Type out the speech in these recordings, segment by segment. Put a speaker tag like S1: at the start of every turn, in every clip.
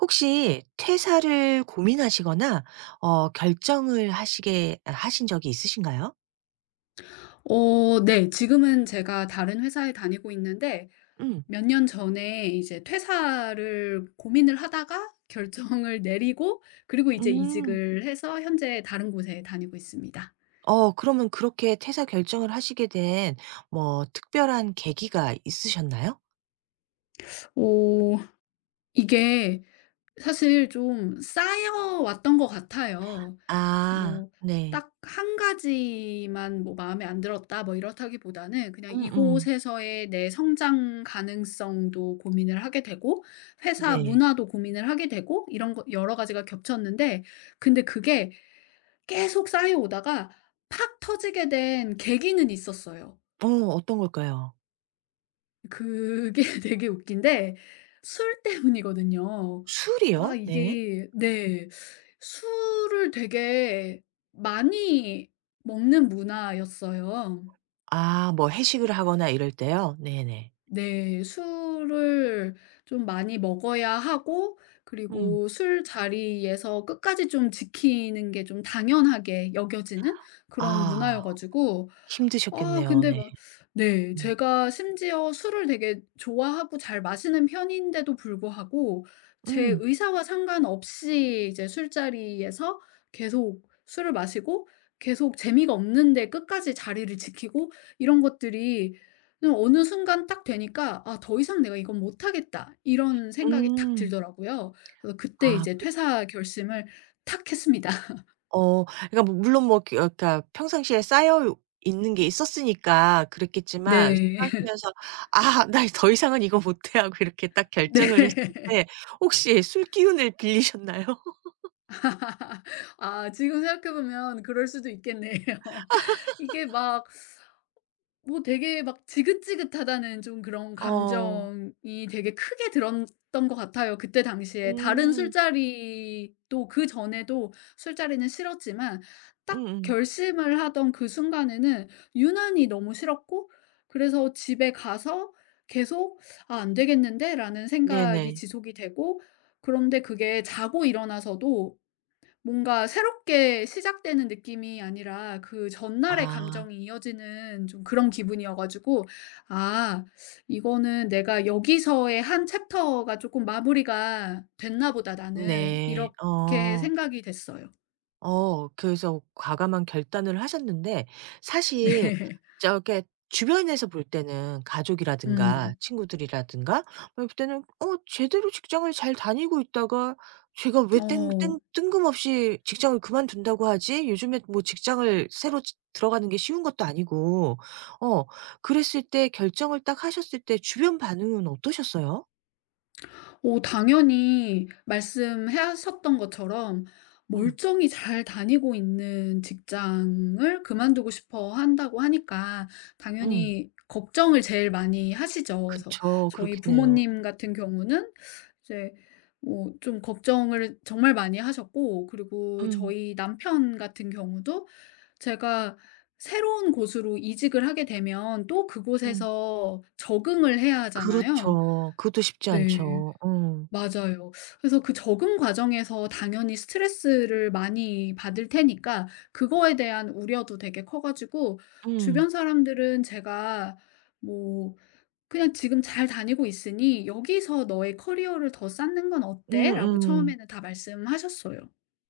S1: 혹시 퇴사를 고민하시거나 결정을 하시게 하신 적이 있으신가요?
S2: 네. 지금은 제가 다른 회사에 다니고 있는데,
S1: 음.
S2: 몇 년 전에 이제 퇴사를 고민을 하다가 결정을 내리고, 그리고 이제
S1: 음.
S2: 이직을 해서 현재 다른 곳에 다니고 있습니다.
S1: 어 그러면 그렇게 퇴사 결정을 하시게 된 뭐 특별한 계기가 있으셨나요?
S2: 오, 이게 사실 좀 쌓여왔던 것 같아요.
S1: 아
S2: 뭐
S1: 네.
S2: 딱 한 가지만 뭐 '마음에 안 들었다.' 뭐 이렇다기보다는, 그냥
S1: 음음.
S2: 이곳에서의 내 성장 가능성도 고민을 하게 되고, 회사
S1: 네.
S2: 문화도 고민을 하게 되고, 이런 거 여러 가지가 겹쳤는데, 근데 그게 계속 쌓여 오다가 팍 터지게 된 계기는 있었어요.
S1: 어 어떤 걸까요?
S2: 그게 되게 웃긴 데, 술 때문이거든요. 아,
S1: 술이요? 네.
S2: 이게 네. 술을 되게 많이 먹는 문화였어요.
S1: 아 뭐
S2: 그
S1: 회식을 하거나 이럴 때요? 네네.
S2: 네. 술을 좀 많이 먹어야 하고,
S1: 음.
S2: 그리고 술자리에서 끝까지 좀 지키는 게 좀 당연하게 여겨지는 그런 문화여
S1: 아
S2: 가지고. 아,
S1: 힘드셨겠네요.
S2: 근데
S1: 네.
S2: 막 네,
S1: 음.
S2: 제가 심지어 술을 되게 좋아하고 잘 마시는 편인데도 불구하고 제
S1: 음.
S2: 의사와 상관없이 이제 술자리에서 계속 술을 마시고, 계속 재미가 없는데 끝까지 자리를 지키고, 이런 것들이 그냥 어느 순간 딱 되니까 '아, 더 이상 내가 이건 못하겠다.' 이런 생각이 탁
S1: 음.
S2: 들더라고요. 그래서 그때
S1: 아.
S2: 이제 퇴사 결심을 탁 했습니다.
S1: 어 그러니까 그러니까 평상시에 쌓여 있는 게 있었으니까 그랬겠지만 술
S2: 네.
S1: 마시면서 '아 나 더 이상은 이거 못해.' 하고 이렇게 딱 결정을 했을
S2: 네.
S1: 때 혹시 술 기운을 빌리셨나요?
S2: 아, 지금 생각해 보면 그럴 수도 있겠네요. 이게 막 뭐 되게 막 지긋지긋하다는 좀 그런
S1: 어.
S2: 감정이 되게 크게 들었던 것 같아요 그때 당시에. 다른
S1: 음.
S2: 술자리도, 그전에도 술자리는 싫었지만 딱
S1: 음음.
S2: 결심을 하던 그 순간에는 유난히 너무 싫었고, 그래서 집에 가서 계속 '아, 안 되겠는데.'라는 생각이
S1: 네네.
S2: 지속이 되고, 그런데 그게 자고 일어나서도 뭔가 새롭게 시작되는 느낌이 아니라 그 전날의
S1: 아.
S2: 감정이 이어지는 좀 그런 기분이어 가지고 '아, 이거는 내가 여기서의 한 챕터가 조금 마무리가 됐나 보다 나는.'
S1: 네.
S2: 이렇게
S1: 어.
S2: 생각이 됐어요.
S1: 어 그래서 과감한 결단을 하셨는데 사실
S2: 네.
S1: 저게 주변에서 볼 때는 가족이라든가
S2: 음.
S1: 친구들이라든가 뭐 그때는 '어 제대로 직장을 잘 다니고 있다가 제가 왜 땡
S2: 어.
S1: 땡 뜬금없이 직장을 그만둔다고 하지? 요즘에 뭐 직장을 새로 지 들어가는 게 쉬운 것도 아니고.' 어 그랬을 때 결정을 딱 하셨을 때 주변 반응은 어떠셨어요?
S2: 오, 당연히 말씀하셨던 것처럼
S1: 음.
S2: 멀쩡히 잘 다니고 있는 직장을 그만두고 싶어 한다고 하니까
S1: 음.
S2: 당연히 걱정을 제일 많이 하시죠. 그래서
S1: 그쵸.
S2: 저희
S1: 그렇겠네요.
S2: 부모님 같은 경우는 이제 뭐 좀 걱정을 정말 많이 하셨고, 그리고
S1: 음.
S2: 저희 남편 같은 경우도 제가 새로운 곳으로 이직을 하게 되면 또
S1: 음.
S2: 그곳에서 적응을 해야 하잖아요.
S1: 그렇죠. 그것도 쉽지
S2: 네.
S1: 않죠. 어.
S2: 맞아요. 그래서 그 적응 과정에서 당연히 스트레스를 많이 받을 테니까 그거에 대한 우려도 되게 커 가지고
S1: 음.
S2: 주변 사람들은 제가 뭐 "그냥 지금 잘 다니고 있으니 여기서 너의 커리어를 더 쌓는 건 어때?"라고
S1: 음음.
S2: 처음에는 다 말씀하셨어요.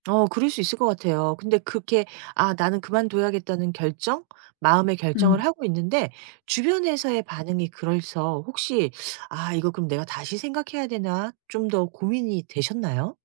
S1: 어 그럴 수 있을 것 같아요. 근데 그렇게 '아 나는 그만둬야겠다.'는 결정? 마음의 결정을
S2: 음.
S1: 하고 있는데 주변에서의 반응이 그래서 혹시 '아 이거 그럼 내가 다시 생각해야 되나?' 좀 더 고민이 되셨나요?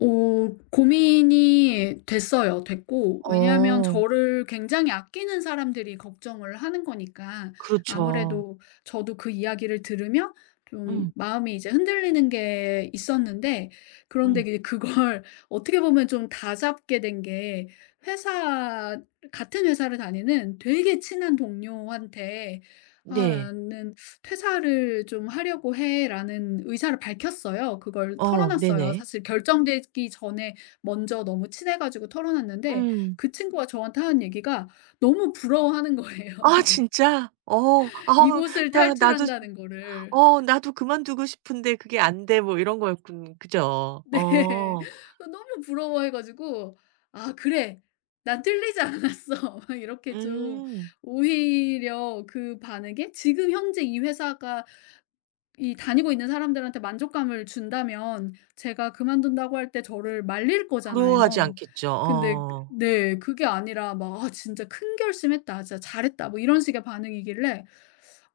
S2: 어, 고민이 됐어요. 됐고, 왜냐하면
S1: 어.
S2: 저를 굉장히 아끼는 사람들이 걱정을 하는 거니까,
S1: 그렇죠.
S2: 아무래도 저도 그 이야기를 들으며 좀
S1: 음.
S2: 마음이 이제 흔들리는 게 있었는데, 그런데
S1: 음.
S2: 이제 그걸 어떻게 보면 좀 다잡게 된 게, 회사, 같은 회사를 다니는 되게 친한 동료한테, 아,
S1: 네.
S2: 나는 "퇴사를 좀 하려고 해."라는 의사를 밝혔어요. 그걸
S1: 어
S2: 털어놨어요.
S1: 네네.
S2: 사실 결정되기 전에 먼저 너무 친해 가지고 털어놨는데,
S1: 음.
S2: 그 친구가 저한테 하는 얘기가 너무 부러워하는 거예요.
S1: 아 진짜? 어. 아
S2: 이곳을
S1: 야 나도
S2: 탈출한다는 거를.
S1: 어 나도 그만두고 싶은데 그게 안 돼 뭐 이런 거였군 그죠?
S2: 네.
S1: 어.
S2: 너무 부러워해 가지고 '아, 그래. 난 틀리지 않았어.' 막 이렇게 좀,
S1: 음.
S2: 오히려 그 반응에, 지금 현재 이 회사가 이 다니고 있는 사람들한테 만족감을 준다면 제가 그만둔다고 할 때 저를 말릴
S1: 부러워하지
S2: 거잖아요.
S1: 않겠죠.
S2: 근데 그
S1: 어.
S2: 네, 그게 아니라 막 '아, 진짜 큰 결심했다. 진짜 잘했다.' 뭐 이런 식의 반응이길래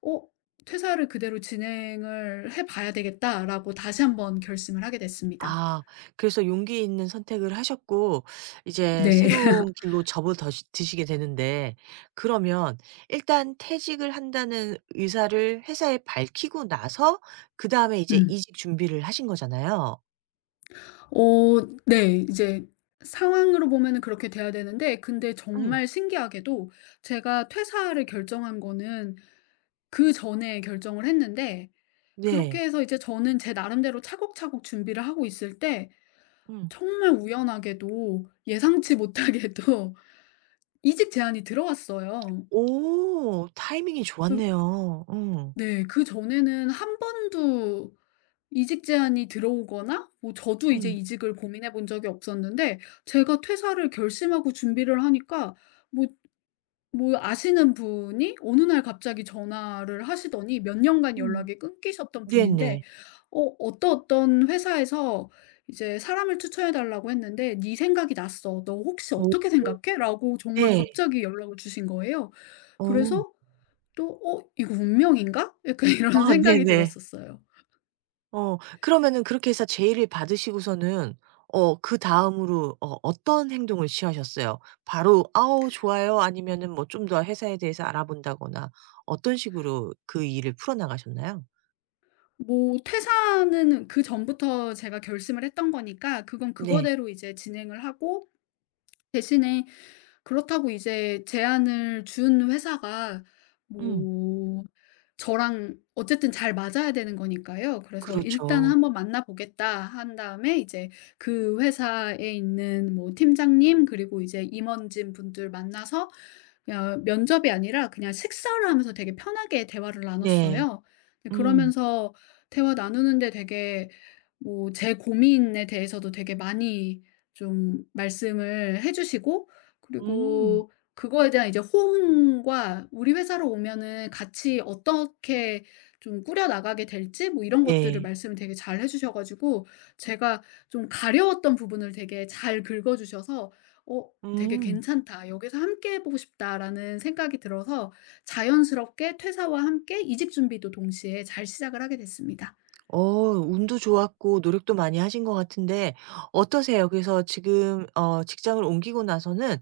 S2: '어, 퇴사를 그대로 진행을 해 봐야 되겠다.'라고 다시 한번 결심을 하게 됐습니다.
S1: 아 그래서 용기 있는 선택을 하셨고 이제
S2: 네.
S1: 새로운 길로 접어더 드시게 되는데 그러면 일단 퇴직을 한다는 의사를 회사에 밝히고 나서 그다음에 이제
S2: 음.
S1: 이직 준비를 하신 거잖아요.
S2: 어 네. 이제 상황으로 보면은 그렇게 돼야 되는데, 근데
S1: 음.
S2: 정말 신기하게도 제가 퇴사를 결정한 거는 그전에 결정을 했는데, 그렇게
S1: 네.
S2: 해서 이제 저는 제 나름대로 차곡차곡 준비를 하고 있을 때
S1: 음.
S2: 정말 우연하게도 예상치 못하게도 이직 제안이 들어왔어요.
S1: 오 타이밍이
S2: 그
S1: 좋았네요. 음.
S2: 네. 그전에는 한 번도 이직 제안이 들어오거나 뭐 저도 이제
S1: 음.
S2: 이직을 고민해 본 적이 없었는데, 제가 퇴사를 결심하고 준비를 하니까 뭐 뭐 아시는 분이 어느 날 갑자기 전화를 하시더니, 몇 년간
S1: 음.
S2: 연락이 끊기셨던 분인데,
S1: 네네.
S2: 어떤 회사에서 이제 "사람을 추천해 달라고 했는데 네 생각이 났어. 너 혹시
S1: 오
S2: 어떻게 생각해?"라고 정말
S1: 네.
S2: 갑자기 연락을 주신 거예요.
S1: 어.
S2: 그래서 또 '어, 이거 운명인가?' 약간 이런
S1: 아
S2: 생각이
S1: 네네.
S2: 들었었어요.
S1: 어 그러면은 그렇게 해서 제의를 받으시고서는 어 그다음으로 어 어떤 행동을 취하셨어요? 바로 "아우 좋아요." 아니면은 뭐 좀 더 회사에 대해서 알아본다거나 어떤 식으로 그 일을 풀어나가셨나요?
S2: 뭐 퇴사는 그전부터 제가 결심을 했던 거니까 그건
S1: 네.
S2: 그거대로 이제 진행을 하고, 대신에 그렇다고 이제 제안을 준 회사가
S1: 음.
S2: 뭐 저랑 어쨌든 잘 맞아야 되는 거니까요. 그래서 "일단
S1: 그렇죠.
S2: 한번 만나 보겠다." 한 다음에 이제 그 회사에 있는 뭐 팀장님, 그리고 이제 임원진 분들 만나서 그냥 면접이 아니라 그냥 식사를 하면서 되게 편하게 대화를
S1: 네.
S2: 나눴어요. 근데
S1: 음.
S2: 그러면서 대화 나누는데 되게 뭐 제 고민에 대해서도 되게 많이 좀 말씀을 해 주시고,
S1: 음.
S2: 그리고 그거에 대한 이제 호응과 우리 회사로 오면은 같이 어떻게 좀 꾸려 나가게 될지 뭐 이런 것들을
S1: 네.
S2: 말씀을 되게 잘 해 주셔 가지고 제가 좀 가려웠던 부분을 되게 잘 긁어 주셔서 '어, 되게
S1: 음.
S2: 괜찮다. 여기서 함께 해 보고 싶다.'라는 생각이 들어서 자연스럽게 퇴사와 함께 이직 준비도 동시에 잘 시작을 하게 됐습니다.
S1: 어 운도 좋았고 노력도 많이 하신 것 같은데 어떠세요? 그래서 지금 어 직장을 옮기고 나서는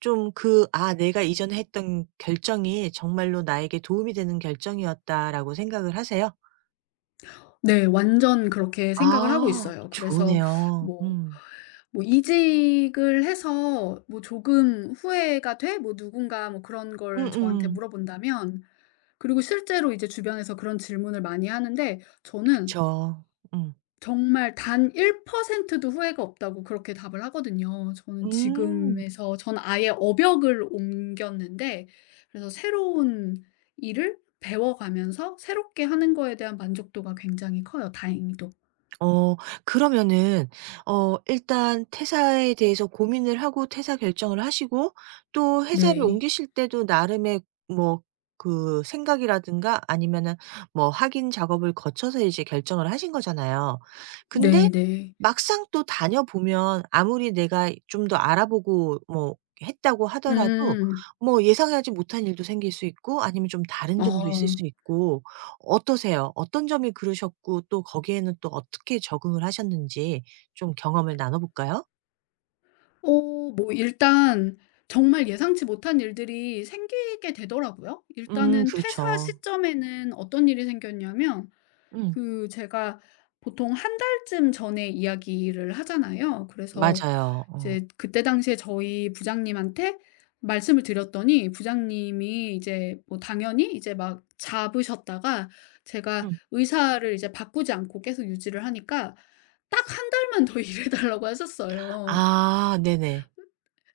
S1: 좀 그 '아 내가 이전에 했던 결정이 정말로 나에게 도움이 되는 결정이었다.'라고 생각을 하세요?
S2: 네. 완전 그렇게 생각을 하고
S1: 아
S2: 있어요. 그래서
S1: 좋으네요.
S2: 뭐
S1: 음.
S2: 뭐 이직을 해서 뭐 "조금 후회가 돼?" 뭐 누군가 뭐 그런 걸 저한테
S1: 음음.
S2: 물어본다면, 그리고 실제로 이제 주변에서 그런 질문을 많이 하는데, 저는
S1: 그쵸. 음.
S2: 정말 단 1%도 후회가 없다고 그렇게 답을 하거든요. 저는
S1: 음.
S2: 지금에서 전 아예 업역을 옮겼는데, 그래서 새로운 일을 배워가면서 새롭게 하는 거에 대한 만족도가 굉장히 커요 다행히도.
S1: 어 그러면은 어 일단 퇴사에 대해서 고민을 하고 퇴사 결정을 하시고 또 회사를
S2: 네.
S1: 옮기실 때도 나름의 뭐 그 생각이라든가 아니면은 뭐 확인 작업을 거쳐서 이제 결정을 하신 거잖아요. 근데
S2: 네네.
S1: 막상 또 다녀보면 아무리 내가 좀 더 알아보고 뭐 했다고 하더라도
S2: 음.
S1: 뭐 예상하지 못한 일도 생길 수 있고 아니면 좀 다른 점도 있을 수
S2: 아.
S1: 있고 어떠세요? 어떤 점이 그러셨고 또 거기에는 또 어떻게 적응을 하셨는지 좀 경험을 나눠 볼까요?
S2: 뭐 일단 정말 예상치 못한 일들이 생기게 되더라고요. 일단은 퇴사
S1: 그렇죠.
S2: 시점에는 어떤 일이 생겼냐면,
S1: 음.
S2: 제가 보통 한 달쯤 전에 이야기를 하잖아요. 그래서
S1: 맞아요. 어.
S2: 이제 그때 당시에 저희 부장님한테 말씀을 드렸더니, 부장님이 이제 뭐 당연히 이제 막 잡으셨다가 제가
S1: 음.
S2: 의사를 이제 바꾸지 않고 계속 유지를 하니까 딱 한 달만 더 일해 달라고 하셨어요.
S1: 아 네네.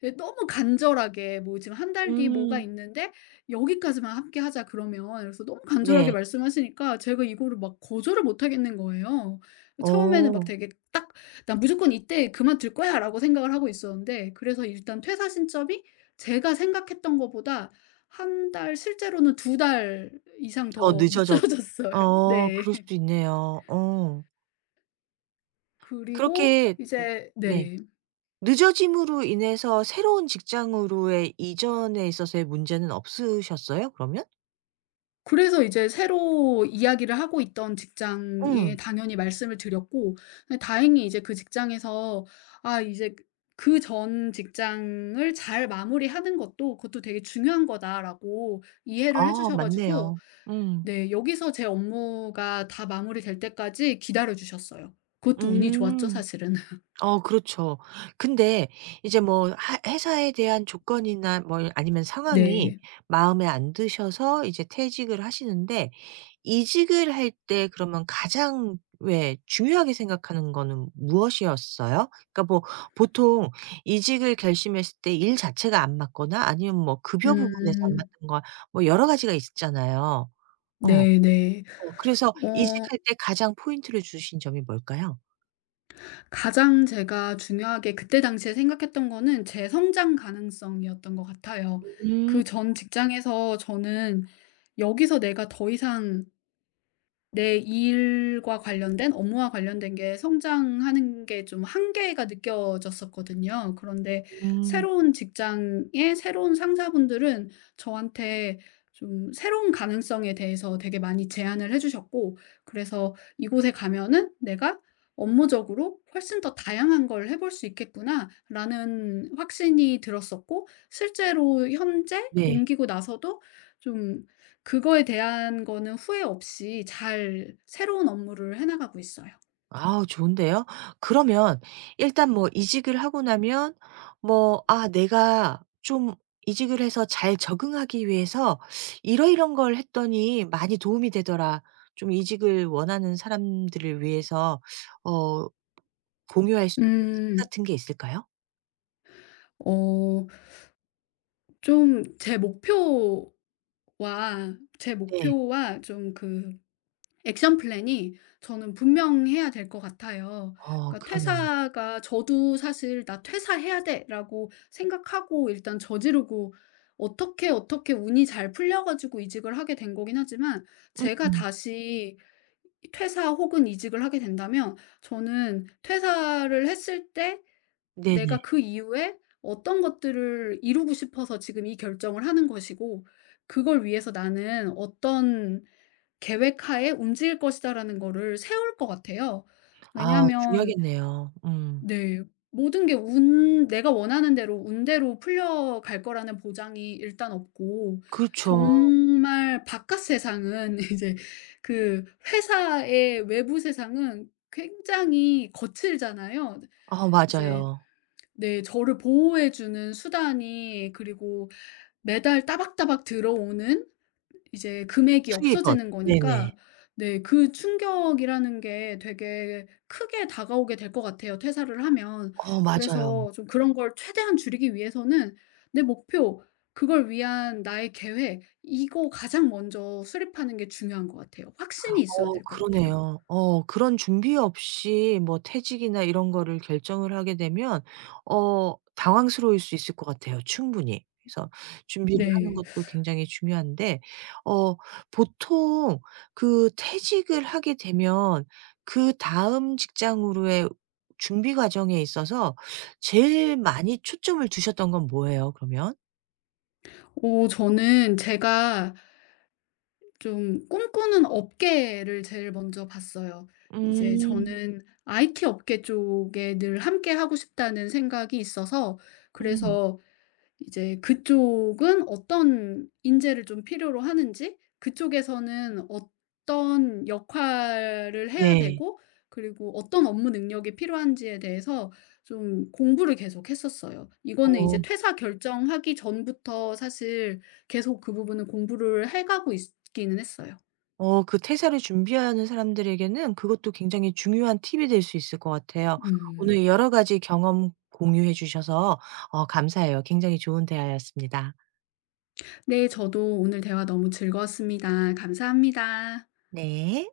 S2: 예, 너무 간절하게, 뭐 지금 한 달 뒤 뭐가
S1: 음.
S2: 있는데 "여기까지만 함께 하자." 그러면, 그래서 너무 간절하게
S1: 네.
S2: 말씀하시니까 제가 이거를 막 거절을 못 하겠는 거예요. 처음에는 막
S1: 어.
S2: 되게 딱 '나 무조건 이때 그만둘 거야.'라고 생각을 하고 있었는데, 그래서 일단 퇴사 신점이 제가 생각했던 것보다 한 달, 실제로는 두 달 이상
S1: 더
S2: 더
S1: 늦어져
S2: 늦춰졌어요.
S1: 어
S2: 네.
S1: 그럴 수도 있네요. 어.
S2: 그리고
S1: 그렇게
S2: 이제
S1: 네.
S2: 네.
S1: 늦어짐으로 인해서 새로운 직장으로의 이전에 있어서의 문제는 없으셨어요? 그러면?
S2: 그래서 이제 새로 이야기를 하고 있던 직장에
S1: 음.
S2: 당연히 말씀을 드렸고, 예, 다행히 이제 그 직장에서, 아, 이제 그 전 직장을 잘 마무리하는 것도 '그것도 되게 중요한 거다.'라고 이해를 해
S1: 아
S2: 주셔 가지고
S1: 맞네요. 음.
S2: 네, 여기서 제 업무가 다 마무리될 때까지 기다려 주셨어요. 그것도 운이 좋았죠
S1: 음.
S2: 사실은.
S1: 어 그렇죠. 근데 이제 뭐 하 회사에 대한 조건이나 뭐 아니면 상황이
S2: 네.
S1: 마음에 안 드셔서 이제 퇴직을 하시는데 이직을 할 때 그러면 가장 왜 중요하게 생각하는 거는 무엇이었어요? 그러니까 뭐 보통 이직을 결심했을 때 일 자체가 안 맞거나 아니면 뭐 급여 부분에서 안
S2: 음.
S1: 맞는 거 뭐 여러 가지가 있잖아요. 어.
S2: 네네.
S1: 어 그래서
S2: 어
S1: 이직할 때 가장 포인트를 주신 점이 뭘까요?
S2: 가장 제가 중요하게 그때 당시에 생각했던 거는 제 성장 가능성이었던 것 같아요.
S1: 음.
S2: 그 전 직장에서 저는 '여기서 내가 더 이상 내 일과 관련된 업무와 관련된 게 성장하는 게 좀 한계가 느껴졌었거든요. 그런데
S1: 음.
S2: 새로운 직장의 새로운 상사분들은 저한테 좀 새로운 가능성에 대해서 되게 많이 제안을 해 주셨고, 그래서 이곳에 가면은 '내가 업무적으로 훨씬 더 다양한 걸 해볼 수 있겠구나.'라는 확신이 들었었고, 실제로 현재
S1: 네.
S2: 옮기고 나서도 좀 그거에 대한 거는 후회 없이 잘 새로운 업무를 해 나가고 있어요.
S1: 아우 좋은데요. 그러면 일단 뭐 이직을 하고 나면 뭐 '아 내가 좀 이직을 해서 잘 적응하기 위해서 이러이런 걸 했더니 많이 도움이 되더라.' 좀 이직을 원하는 사람들을 위해서 어 공유할 수 있는 팁
S2: 음.
S1: 같은 게 있을까요?
S2: 어 좀 제 목표와 제
S1: 네.
S2: 목표와 좀 그 액션 플랜이 저는 분명해야 될 것 같아요.
S1: 어
S2: 그러니까
S1: 그러네요.
S2: 퇴사가, 저도 사실 '나 퇴사해야 돼.'라고 생각하고 일단 저지르고 어떻게 어떻게 운이 잘 풀려 가지고 이직을 하게 된 거긴 하지만, 제가
S1: 음음.
S2: 다시 퇴사 혹은 이직을 하게 된다면, 저는 퇴사를 했을 때
S1: 네네.
S2: 내가 그 이후에 어떤 것들을 이루고 싶어서 지금 이 결정을 하는 것이고 그걸 위해서 나는 어떤 계획하에 움직일 것이다라는 거를 세울 것 같아요.
S1: 아
S2: 왜냐하면
S1: 중요하겠네요. 음.
S2: 네, 모든 게 운, 내가 원하는 대로 운대로 풀려갈 거라는 보장이 일단 없고,
S1: 그렇죠.
S2: 정말 바깥 세상은 이제, 그 회사의 외부 세상은 굉장히 거칠잖아요.
S1: 아
S2: 이제
S1: 맞아요.
S2: 네, 저를 보호해 주는 수단이, 그리고 매달 따박따박 들어오는 이제 금액이
S1: 수입원.
S2: 없어지는
S1: 네네.
S2: 거니까, 네, 그 충격이라는 게 되게 크게 다가오게 될 것 같아요 퇴사를 하면.
S1: 어 맞아요.
S2: 그래서 좀 그런 걸 최대한 줄이기 위해서는 내 목표, 그걸 위한 나의 계획 이거 가장 먼저 수립하는 게 중요한 것 같아요. 확신이 있어야
S1: 어
S2: 될 것 같아요.
S1: 그러네요. 어 그런 준비 없이 뭐 퇴직이나 이런 거를 결정을 하게 되면 어 당황스러울 수 있을 것 같아요 충분히. 그래서 준비를 하는
S2: 네.
S1: 것도 굉장히 중요한데 어 보통 그 퇴직을 하게 되면 그다음 직장으로의 준비 과정에 있어서 제일 많이 초점을 두셨던 건 뭐예요 그러면?
S2: 저는 제가 좀 꿈꾸는 업계를 제일 먼저 봤어요. 이제
S1: 음.
S2: 저는 IT 업계 쪽에 늘 함께 하고 싶다는 생각이 있어서,
S1: 음.
S2: 그래서 이제 그쪽은 어떤 인재를 좀 필요로 하는지, 그쪽에서는 어떤 역할을 해야
S1: 네.
S2: 되고, 그리고 어떤 업무 능력이 필요한지에 대해서 좀 공부를 계속 했었어요. 이거는
S1: 어.
S2: 이제 퇴사 결정하기 전부터 사실 계속 그 부분은 공부를 해가고 있기는 했어요.
S1: 어 그 퇴사를 준비하는 사람들에게는 그것도 굉장히 중요한 팁이 될 수 있을 것 같아요.
S2: 음.
S1: 오늘 여러 가지 경험 공유해 주셔서 어 감사해요. 굉장히 좋은 대화였습니다.
S2: 네, 저도 오늘 대화 너무 즐거웠습니다. 감사합니다.
S1: 네.